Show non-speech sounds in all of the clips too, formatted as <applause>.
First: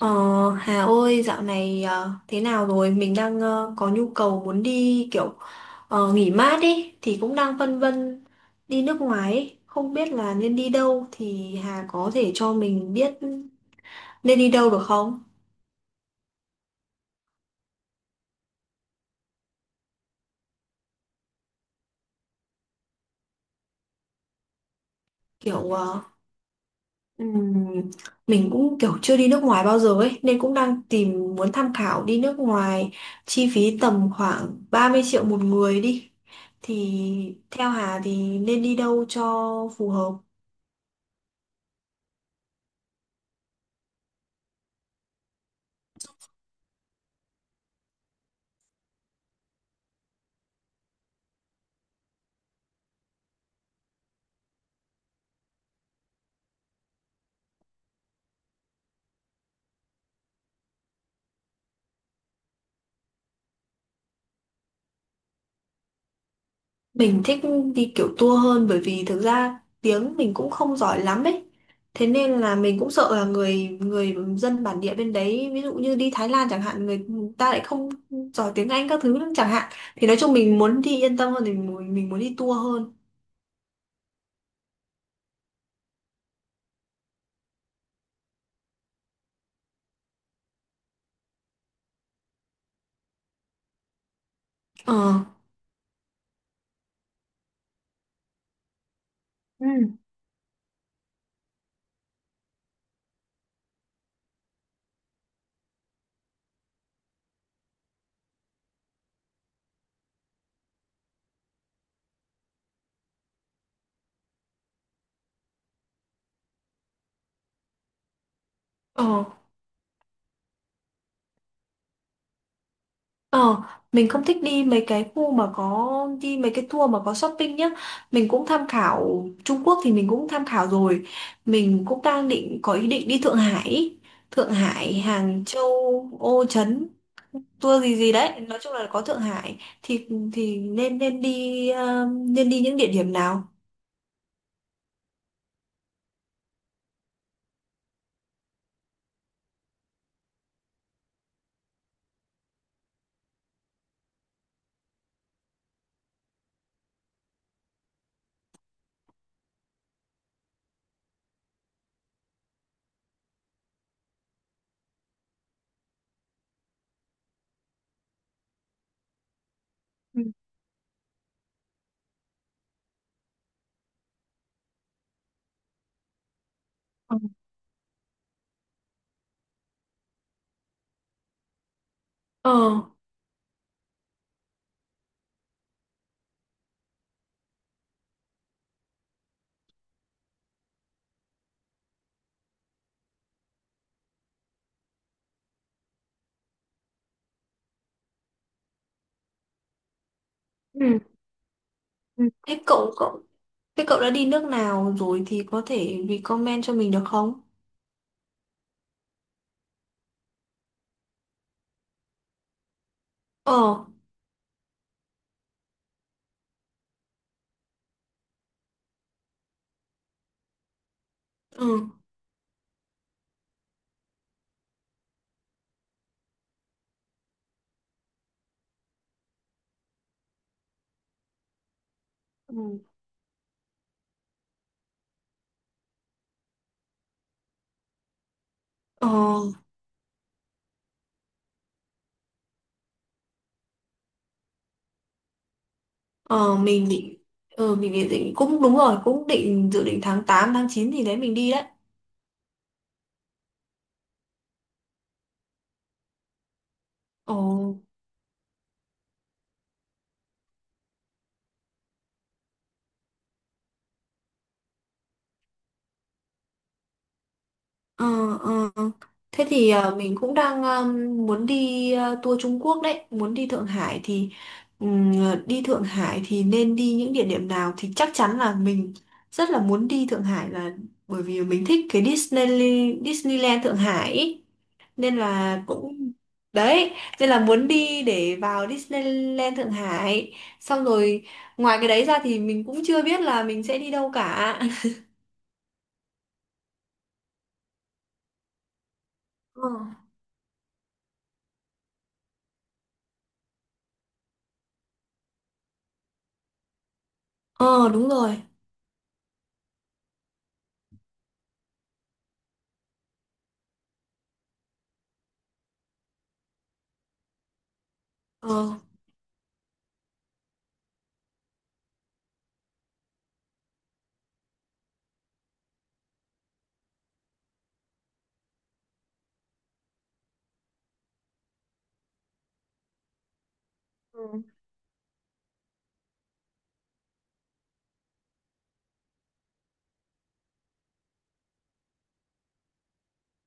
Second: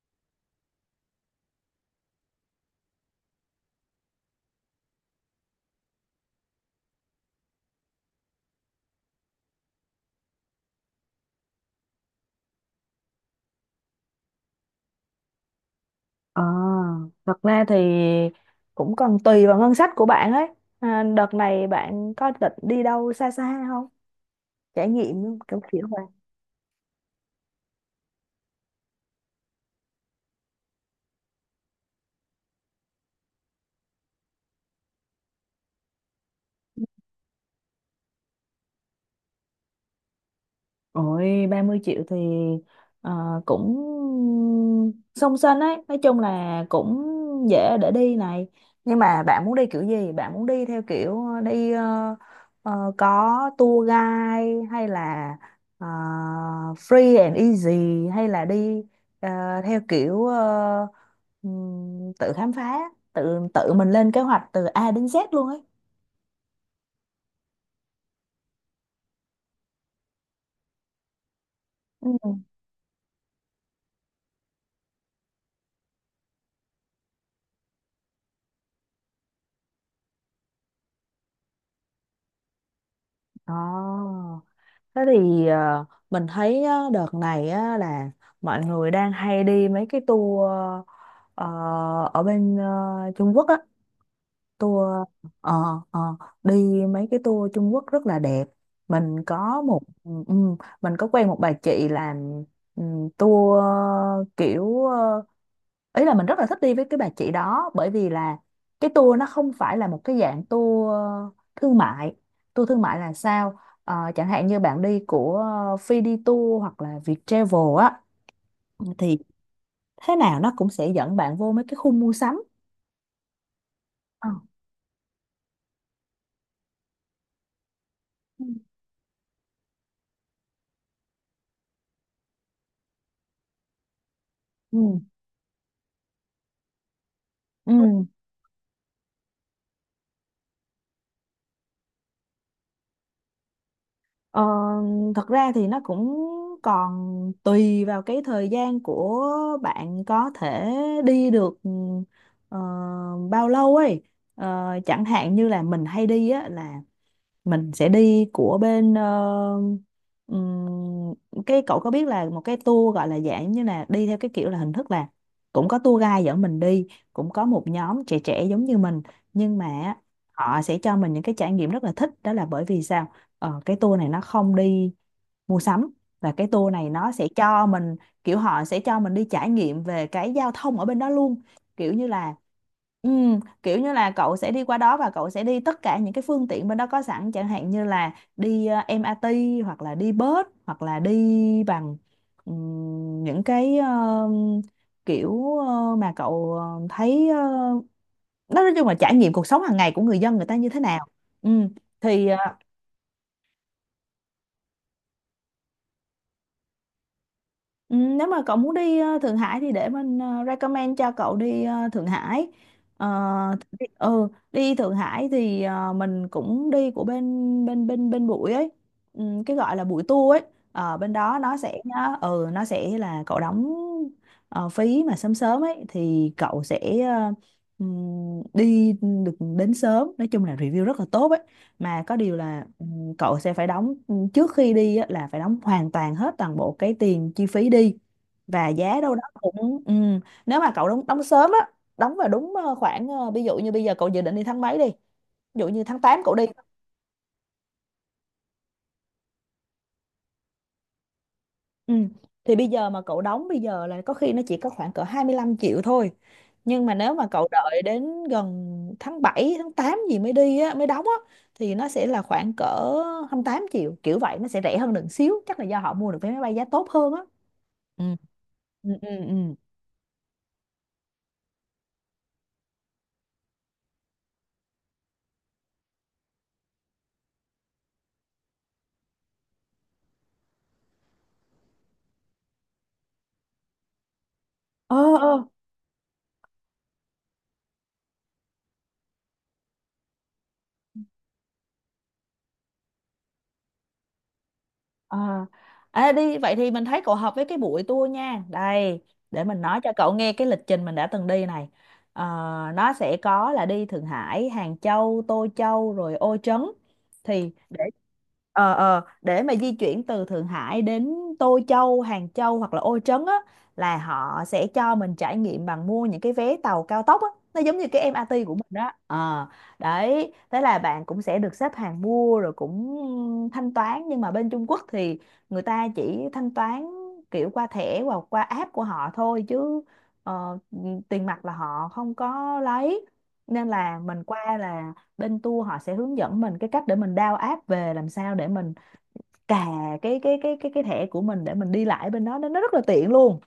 Ờ, Hà ơi, dạo này thế nào rồi? Mình đang có nhu cầu muốn đi kiểu nghỉ mát ý, thì cũng đang phân vân đi nước ngoài ý. Không biết là nên đi đâu thì Hà có thể cho mình biết nên đi đâu được không? Ờ, Thật ra thì cũng còn tùy vào ngân sách của bạn ấy. À, đợt này bạn có định đi đâu xa xa không? Trải nghiệm kiểu Kiểu kiểu ừm, mình cũng kiểu chưa đi nước ngoài bao giờ ấy, nên cũng đang tìm muốn tham khảo đi nước ngoài chi phí tầm khoảng 30 triệu một người đi. Thì theo Hà thì nên đi đâu cho phù hợp? Ôi, 30 triệu thì ờ, cũng song sinh ấy, nói chung là cũng dễ để đi này, nhưng mà bạn muốn đi kiểu gì? Bạn muốn đi theo kiểu có tour guide hay là ờ, free and easy, hay là đi ờ, theo kiểu tự khám phá, tự tự mình lên kế hoạch từ A đến Z luôn ấy. Mình thích đi kiểu tour hơn bởi vì thực ra tiếng mình cũng không giỏi lắm ấy. Thế nên Ừ. là mình cũng sợ là người người dân bản địa bên đấy, ví dụ như đi Thái Lan chẳng hạn, người ta lại không giỏi tiếng Anh các thứ nữa chẳng hạn. Thì nói chung mình muốn đi yên tâm hơn thì mình muốn đi tour hơn. Ồ. Thế thì mình thấy á, đợt này á, là mọi người đang hay đi mấy cái tour ờ, ở bên Trung Quốc á, tour Ờ. ờ ờ, đi mấy cái tour Trung Quốc rất là đẹp. Mình có Ừ. một, mình có quen một bà chị làm ừ, tour kiểu ý là mình rất là thích đi với cái bà chị đó, bởi vì là cái tour nó không phải là một cái dạng tour thương mại. Tour thương mại là sao? Chẳng hạn như bạn đi của Phi đi Tour hoặc là Viettravel á, thì Ờ. thế nào nó cũng sẽ dẫn bạn vô mấy cái khu mua sắm. Ờ, mình không Ờ. thích đi mấy cái khu mà có đi mấy cái tour mà có shopping nhá. Mình cũng tham khảo Trung Quốc thì mình cũng tham khảo rồi. Mình cũng đang định có ý định đi Thượng Hải, ý. Thượng Ừ, Hải, Hàng Châu, Ô Trấn, ừ. tour gì gì đấy. Nói chung là có Thượng Hải thì nên nên đi ờ, nên đi những địa điểm nào? Ờ, Thật ra thì nó cũng còn tùy vào cái thời gian của bạn có thể đi được ờ, bao lâu ấy. Chẳng hạn như là mình hay đi á là mình sẽ đi của bên ừm, cái cậu có biết là một cái tour gọi là dạng như là đi theo cái kiểu là hình thức là cũng có tour guide dẫn mình đi, cũng có một nhóm trẻ trẻ giống như mình, nhưng mà Ừ. họ sẽ cho mình những cái trải nghiệm rất là thích, đó là bởi vì sao? Cái tour này nó không đi mua sắm, và cái tour này nó Ừ. sẽ cho mình kiểu họ sẽ cho mình đi trải nghiệm về cái giao thông ở bên đó luôn, kiểu như là Ờ. ừ, kiểu như là cậu sẽ đi qua đó và cậu sẽ đi tất cả những cái phương tiện bên đó có sẵn, chẳng hạn như là đi MRT hoặc là đi bus hoặc là đi bằng những cái kiểu mà cậu thấy nói chung là trải nghiệm cuộc sống hàng ngày của người dân người ta như thế Ừ. nào. Ừ. Ừ. thì ờ, Thế cậu cậu thế cậu đã đi nước nào rồi thì có thể recommend cho mình được không? Ừ, nếu mà cậu muốn đi Thượng Hải thì để mình recommend cho cậu đi Thượng Hải. Ờ, Ờ. Đi Thượng Hải thì mình cũng đi của bên bên bên bên bụi ấy, ừ, cái gọi là bụi tour ấy. Bên đó nó sẽ Ừ. nó sẽ là cậu đóng phí mà sớm sớm ấy thì cậu sẽ đi được đến sớm. Nói chung là review rất là tốt ấy. Mà có điều là Ừ. Cậu sẽ phải đóng trước khi đi á, là phải đóng hoàn toàn hết toàn bộ cái tiền chi phí đi, và giá Ờ. đâu đó cũng nếu mà cậu đóng đóng sớm á, đóng vào đúng khoảng ví dụ như bây giờ cậu dự định đi tháng mấy đi, ví dụ như tháng 8 cậu đi. Ờ, mình định cũng đúng rồi cũng định dự định tháng 8, tháng 9 thì đấy mình đi đấy. Ừ. Thì bây giờ mà cậu đóng bây giờ là có khi nó chỉ có khoảng cỡ 25 triệu thôi, nhưng mà nếu mà Ồ. cậu đợi đến gần tháng 7 tháng 8 gì mới đi á, mới đóng á thì nó sẽ là khoảng cỡ 28 triệu kiểu vậy. Nó sẽ rẻ hơn được xíu, chắc là do họ mua được vé máy bay giá tốt hơn á. Ừ. Ờ. Ờ. Ừ, ừ, ừ. Thế thì mình cũng đang muốn đi tour Trung Quốc đấy muốn đi Thượng Hải thì ừm, đi Thượng Hải thì nên đi những địa điểm nào thì chắc chắn là mình rất là muốn đi Thượng Hải là bởi vì mình thích cái Disneyland Thượng Hải ý. ờ Nên ờ là cũng đấy nên là muốn đi để vào Disneyland Thượng Hải, xong rồi ngoài cái đấy ra thì mình cũng chưa biết là mình sẽ đi đâu cả. <laughs> ờ. À, đi vậy thì mình thấy cậu hợp với cái buổi tour nha. Đây để mình Ờ. nói cho cậu nghe cái lịch trình mình đã từng đi này. Ờ, nó sẽ có là đi Thượng Hải, Hàng Châu, Tô Châu rồi Ô Trấn. Thì để Ờ, đúng rồi. Để mà di chuyển từ Thượng Hải đến Tô Châu, Hàng Châu hoặc là Ô Trấn á là họ sẽ cho mình trải nghiệm bằng mua những cái vé tàu cao tốc á, nó giống như cái em MRT của Ờ. mình đó. Ờ. Đấy, thế là bạn cũng sẽ được xếp hàng mua rồi cũng thanh toán, nhưng mà bên Trung Quốc thì người ta chỉ thanh toán kiểu qua thẻ hoặc qua app của họ thôi, chứ ờ, tiền mặt là họ không có lấy. Nên là mình Ừ. qua là bên tour họ sẽ hướng dẫn mình cái cách để mình download app về, làm sao để mình cà cái thẻ của mình để mình đi lại bên đó, nên nó rất là tiện luôn.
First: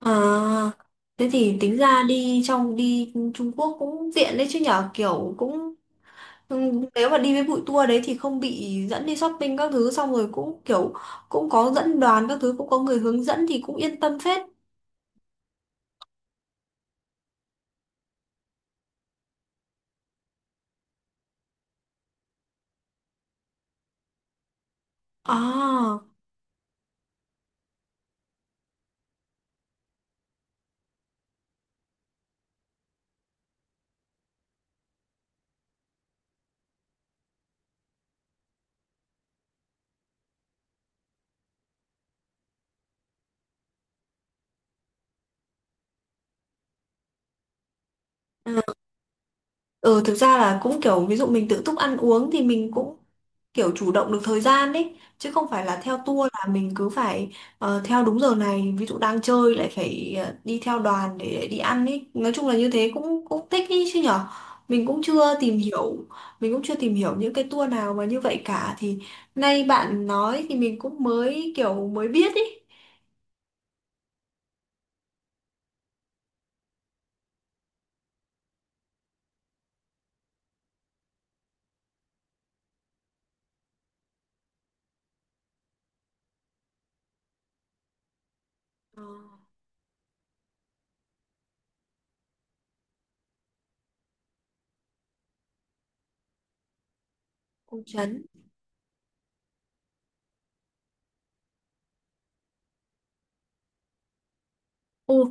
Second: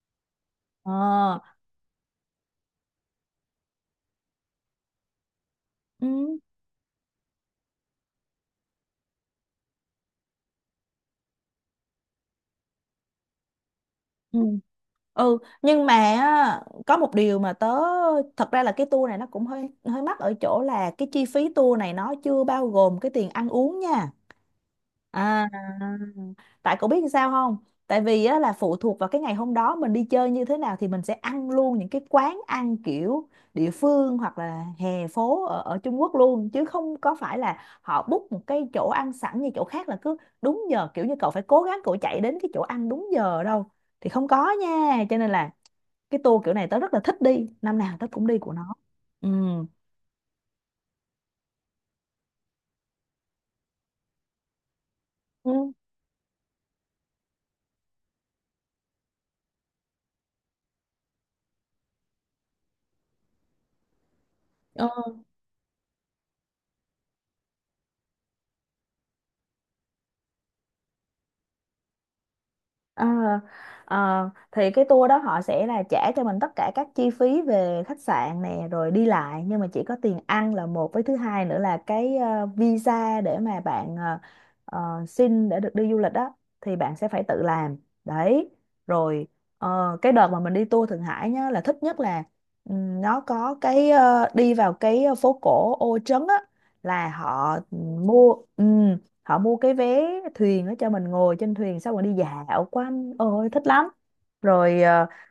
À. Ờ. Thế thì tính ra đi Trung Quốc cũng tiện đấy chứ nhở, kiểu cũng Ừ. Nếu mà đi với bụi tour đấy thì không bị dẫn đi shopping các thứ, xong rồi cũng kiểu cũng có dẫn đoàn các thứ, cũng có người hướng dẫn thì cũng yên tâm Ừ. phết. Ừ, nhưng mà á, có một điều mà tớ, thật ra là cái tour này nó cũng hơi hơi mắc ở chỗ là cái chi phí tour này nó chưa bao gồm cái tiền ăn uống nha. À. À. Tại cậu biết sao không? Tại vì á, là phụ thuộc vào cái ngày hôm đó mình đi chơi như thế nào thì mình sẽ ăn luôn những cái quán ăn kiểu địa phương hoặc là hè phố ở Trung Quốc luôn, chứ không có phải là họ book một cái chỗ ăn sẵn như chỗ khác là cứ đúng giờ kiểu như cậu phải cố gắng, cậu chạy đến cái chỗ ăn đúng giờ đâu. Thì không có nha, cho nên là cái tour kiểu này tớ rất là thích đi, năm nào tớ cũng đi của nó. Ừ. Ừ, thực ra là cũng kiểu ví dụ mình tự túc ăn uống thì mình cũng kiểu chủ động được thời gian ấy, chứ không Ừ. phải Ừ. là theo tour là mình cứ phải theo đúng giờ này, ví dụ đang chơi lại phải đi theo đoàn để đi ăn ấy, nói chung là như thế cũng cũng thích ý chứ nhở. mình cũng Ờ, chưa tìm hiểu mình cũng chưa tìm hiểu những cái tour nào mà như vậy cả, thì nay bạn nói thì mình cũng mới biết ấy. Ờ, thì cái tour đó họ sẽ là trả cho mình tất cả các chi phí về khách sạn nè rồi đi lại, nhưng mà chỉ có tiền ăn là một, với thứ hai nữa là cái visa để mà bạn xin để được đi du lịch đó thì bạn sẽ phải tự làm. Đấy. Ờ, Rồi cái đợt mà mình đi tour Thượng Hải nhá là thích nhất là nó có cái đi vào cái phố cổ Ô Trấn á, là họ Ô Trấn. mua họ mua cái vé thuyền đó cho mình ngồi trên thuyền xong rồi đi dạo quanh, ôi thích lắm. Rồi Ừ.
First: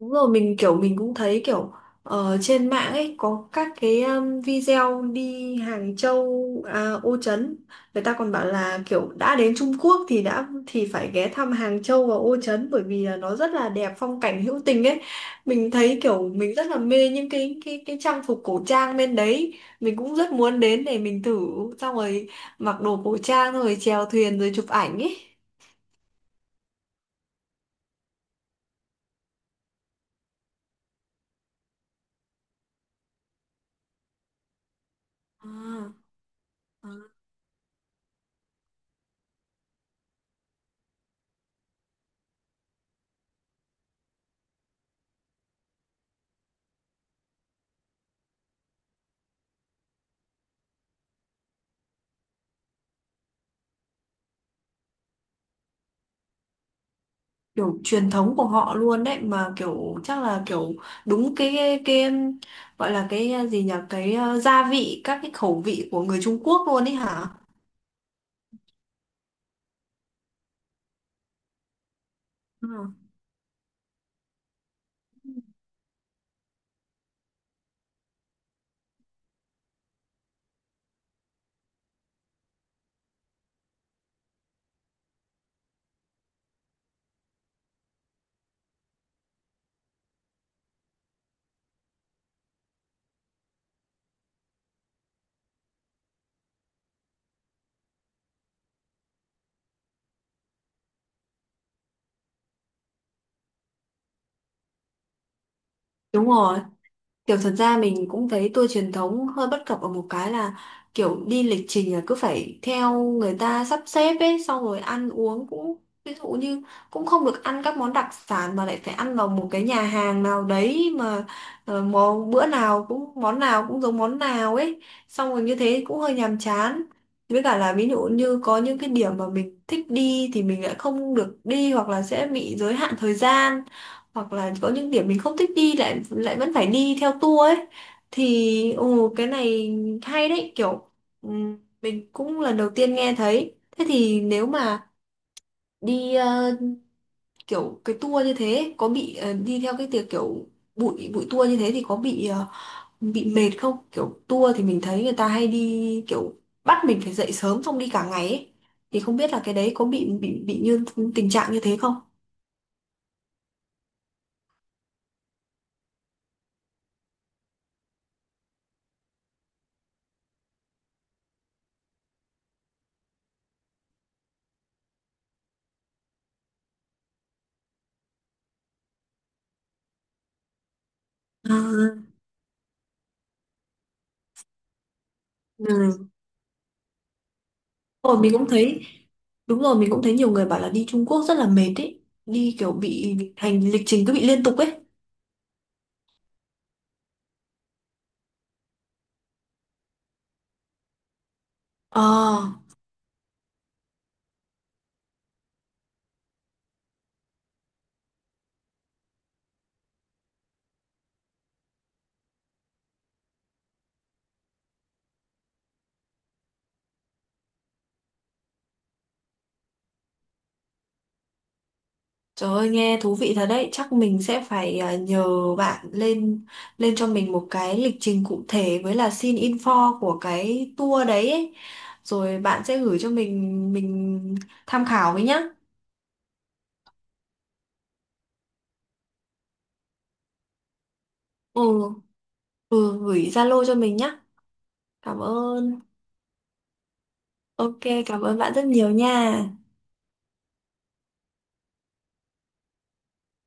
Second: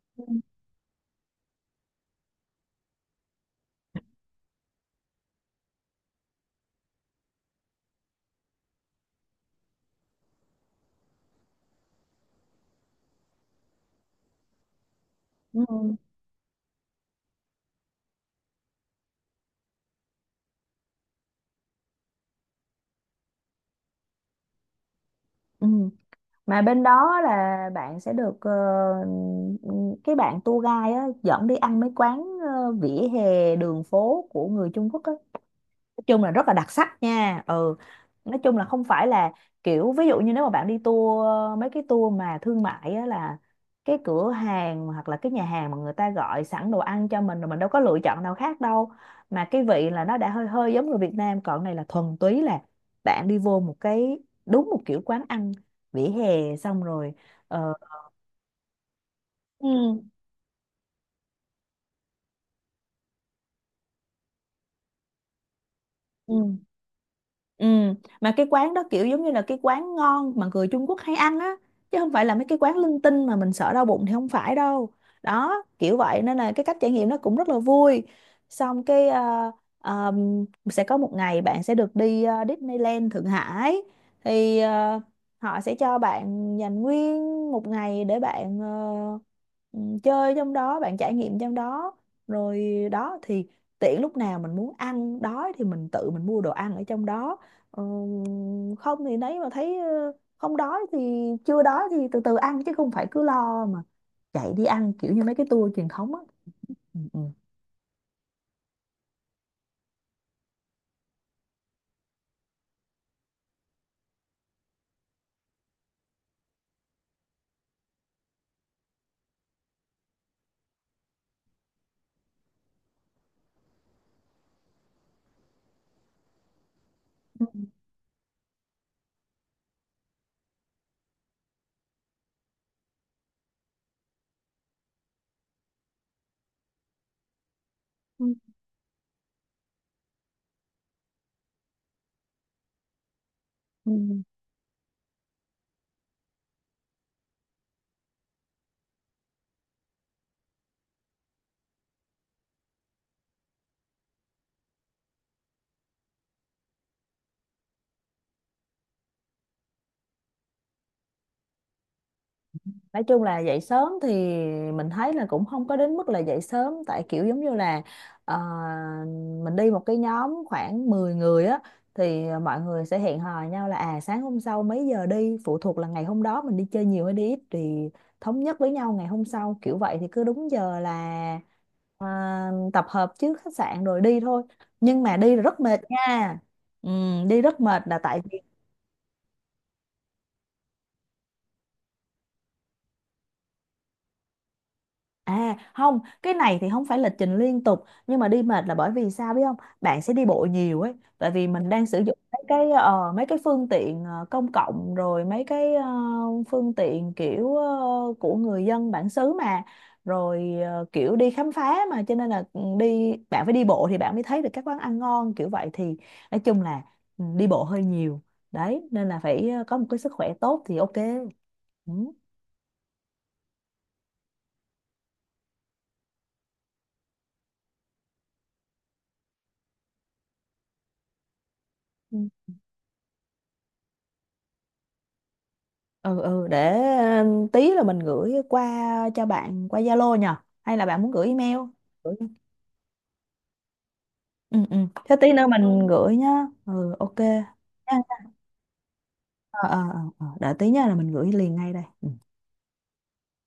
Đúng rồi, mình cũng thấy kiểu trên mạng ấy có các cái video đi Hàng Châu, à, Ô Trấn. Người ta còn bảo là kiểu đã đến Trung Quốc thì đã thì phải ghé thăm Hàng Châu và Ô Trấn bởi vì là nó rất là đẹp, phong cảnh hữu tình ấy. ừ, Mình thấy kiểu mình rất là mê những cái trang phục cổ trang bên đấy. Mình cũng rất muốn đến để mình thử, xong rồi mặc đồ cổ trang rồi chèo thuyền rồi chụp ảnh ấy. ừ. Mà bên đó là bạn sẽ được cái bạn tour guide á, dẫn đi ăn mấy quán vỉa hè đường phố của người Trung Quốc á, À. nói chung là rất là đặc sắc À. nha. Ừ. Nói chung là không phải là kiểu ví dụ như nếu mà bạn đi tour, mấy cái tour mà thương mại á là cái cửa hàng hoặc là cái nhà hàng mà người ta gọi sẵn đồ ăn cho mình rồi mình đâu có lựa chọn nào khác đâu. Mà cái vị là nó đã hơi hơi giống người Việt Nam, còn này là thuần túy là bạn đi vô một cái, đúng một kiểu quán ăn vỉa hè xong rồi ờ, Kiểu truyền thống của họ luôn đấy, mà kiểu ừ, chắc là kiểu đúng cái gọi là cái à, gì nhỉ, cái gia vị, các cái khẩu vị của người ừ. Trung Quốc luôn ấy hả? Ừ, mà cái quán đó kiểu giống như là cái quán ngon mà người Trung Quốc hay ăn á, chứ không phải là mấy cái Ừ. quán linh tinh mà mình sợ đau bụng thì không phải đâu. Đó kiểu vậy nên là cái cách trải nghiệm nó cũng rất là vui. Xong cái sẽ có một ngày bạn sẽ được đi Disneyland Thượng Hải thì họ sẽ cho bạn dành nguyên một ngày để bạn ừ, chơi trong đó, bạn trải nghiệm trong đó. Rồi đó thì tiện lúc nào mình muốn ăn đói thì mình tự mình mua đồ ăn ở trong đó. Ờ, Không thì nấy mà thấy không đói thì, chưa đói thì từ từ ăn, chứ không phải cứ lo mà chạy đi ăn kiểu như mấy cái tour truyền thống á. Đúng rồi. Ừ, ừ. Kiểu thật ra mình cũng thấy tour truyền thống hơi bất cập ở một cái là kiểu đi lịch trình là cứ phải theo người ta sắp xếp ấy, xong rồi ăn uống cũng, ví dụ như cũng không được ăn các món đặc sản mà lại phải ăn vào một cái nhà hàng nào đấy mà món bữa nào cũng món nào cũng giống món nào ấy, xong rồi như thế cũng hơi nhàm chán. Với Ừ, cả là ví dụ như có những cái điểm mà mình thích đi thì mình lại không được đi, hoặc là sẽ bị giới hạn thời gian, hoặc là có những điểm mình không thích đi lại lại vẫn phải đi theo tour ấy, ừ, thì ồ cái này hay đấy, kiểu mình cũng lần đầu tiên nghe thấy. Thế ừ. thì nếu mà đi kiểu cái tour như thế có bị đi theo cái tiệc kiểu bụi bụi tour như thế thì có bị mệt không? Kiểu tour thì mình thấy người ta hay đi kiểu bắt mình phải dậy sớm xong đi cả ngày ấy. Thì không biết là cái đấy có bị như tình trạng như thế không? Nói chung là dậy sớm thì mình thấy là cũng không có đến mức là dậy sớm, tại kiểu giống như là ờ, mình đi một cái nhóm khoảng 10 người á, thì mọi người sẽ hẹn hò nhau là à sáng hôm sau mấy giờ đi, phụ thuộc là ngày hôm đó mình đi chơi nhiều hay đi ít thì thống nhất với nhau ngày hôm sau, kiểu vậy thì cứ đúng giờ là À, à, tập hợp trước khách sạn rồi đi thôi. Nhưng mà đi là rất mệt ừ. nha. Ừ, đi rất mệt là Rồi tại. mình cũng thấy đúng rồi mình cũng thấy nhiều người bảo là đi Trung Quốc rất là mệt ấy, đi kiểu bị hành lịch trình cứ bị liên tục ấy. À không, cái này thì không phải lịch trình liên tục, nhưng mà đi mệt là bởi vì sao biết không? Bạn sẽ đi bộ nhiều ấy, tại vì mình đang sử dụng ờ mấy cái mấy cái phương tiện công cộng, rồi mấy cái phương tiện kiểu của người dân bản xứ mà, rồi kiểu đi khám phá mà, cho nên là ừ, đi bạn phải đi bộ thì bạn mới thấy được các quán ăn ngon kiểu vậy. Thì nói chung là ừ, đi bộ hơi nhiều. Đấy, nên là phải có một cái sức khỏe tốt thì ok. Ừ. Trời ơi nghe thú vị thật đấy, chắc mình sẽ phải à, nhờ bạn lên lên cho mình một cái lịch trình cụ thể với là xin info của cái tour đấy ấy. Ừ. Rồi bạn sẽ gửi cho mình tham khảo với nhá. Ừ, ừ, để ừ, tí là mình gửi qua cho bạn qua Zalo nhờ, hay là bạn muốn gửi email? Ừ, Gửi. ừ, gửi Zalo cho mình nhá, Ừ, ừ, thế cảm tí nữa ơn. mình gửi nhá. Ừ, ok. Ok, cảm ơn bạn rất nhiều nha. Ờ, để tí nha là mình gửi liền ngay đây. Ừ.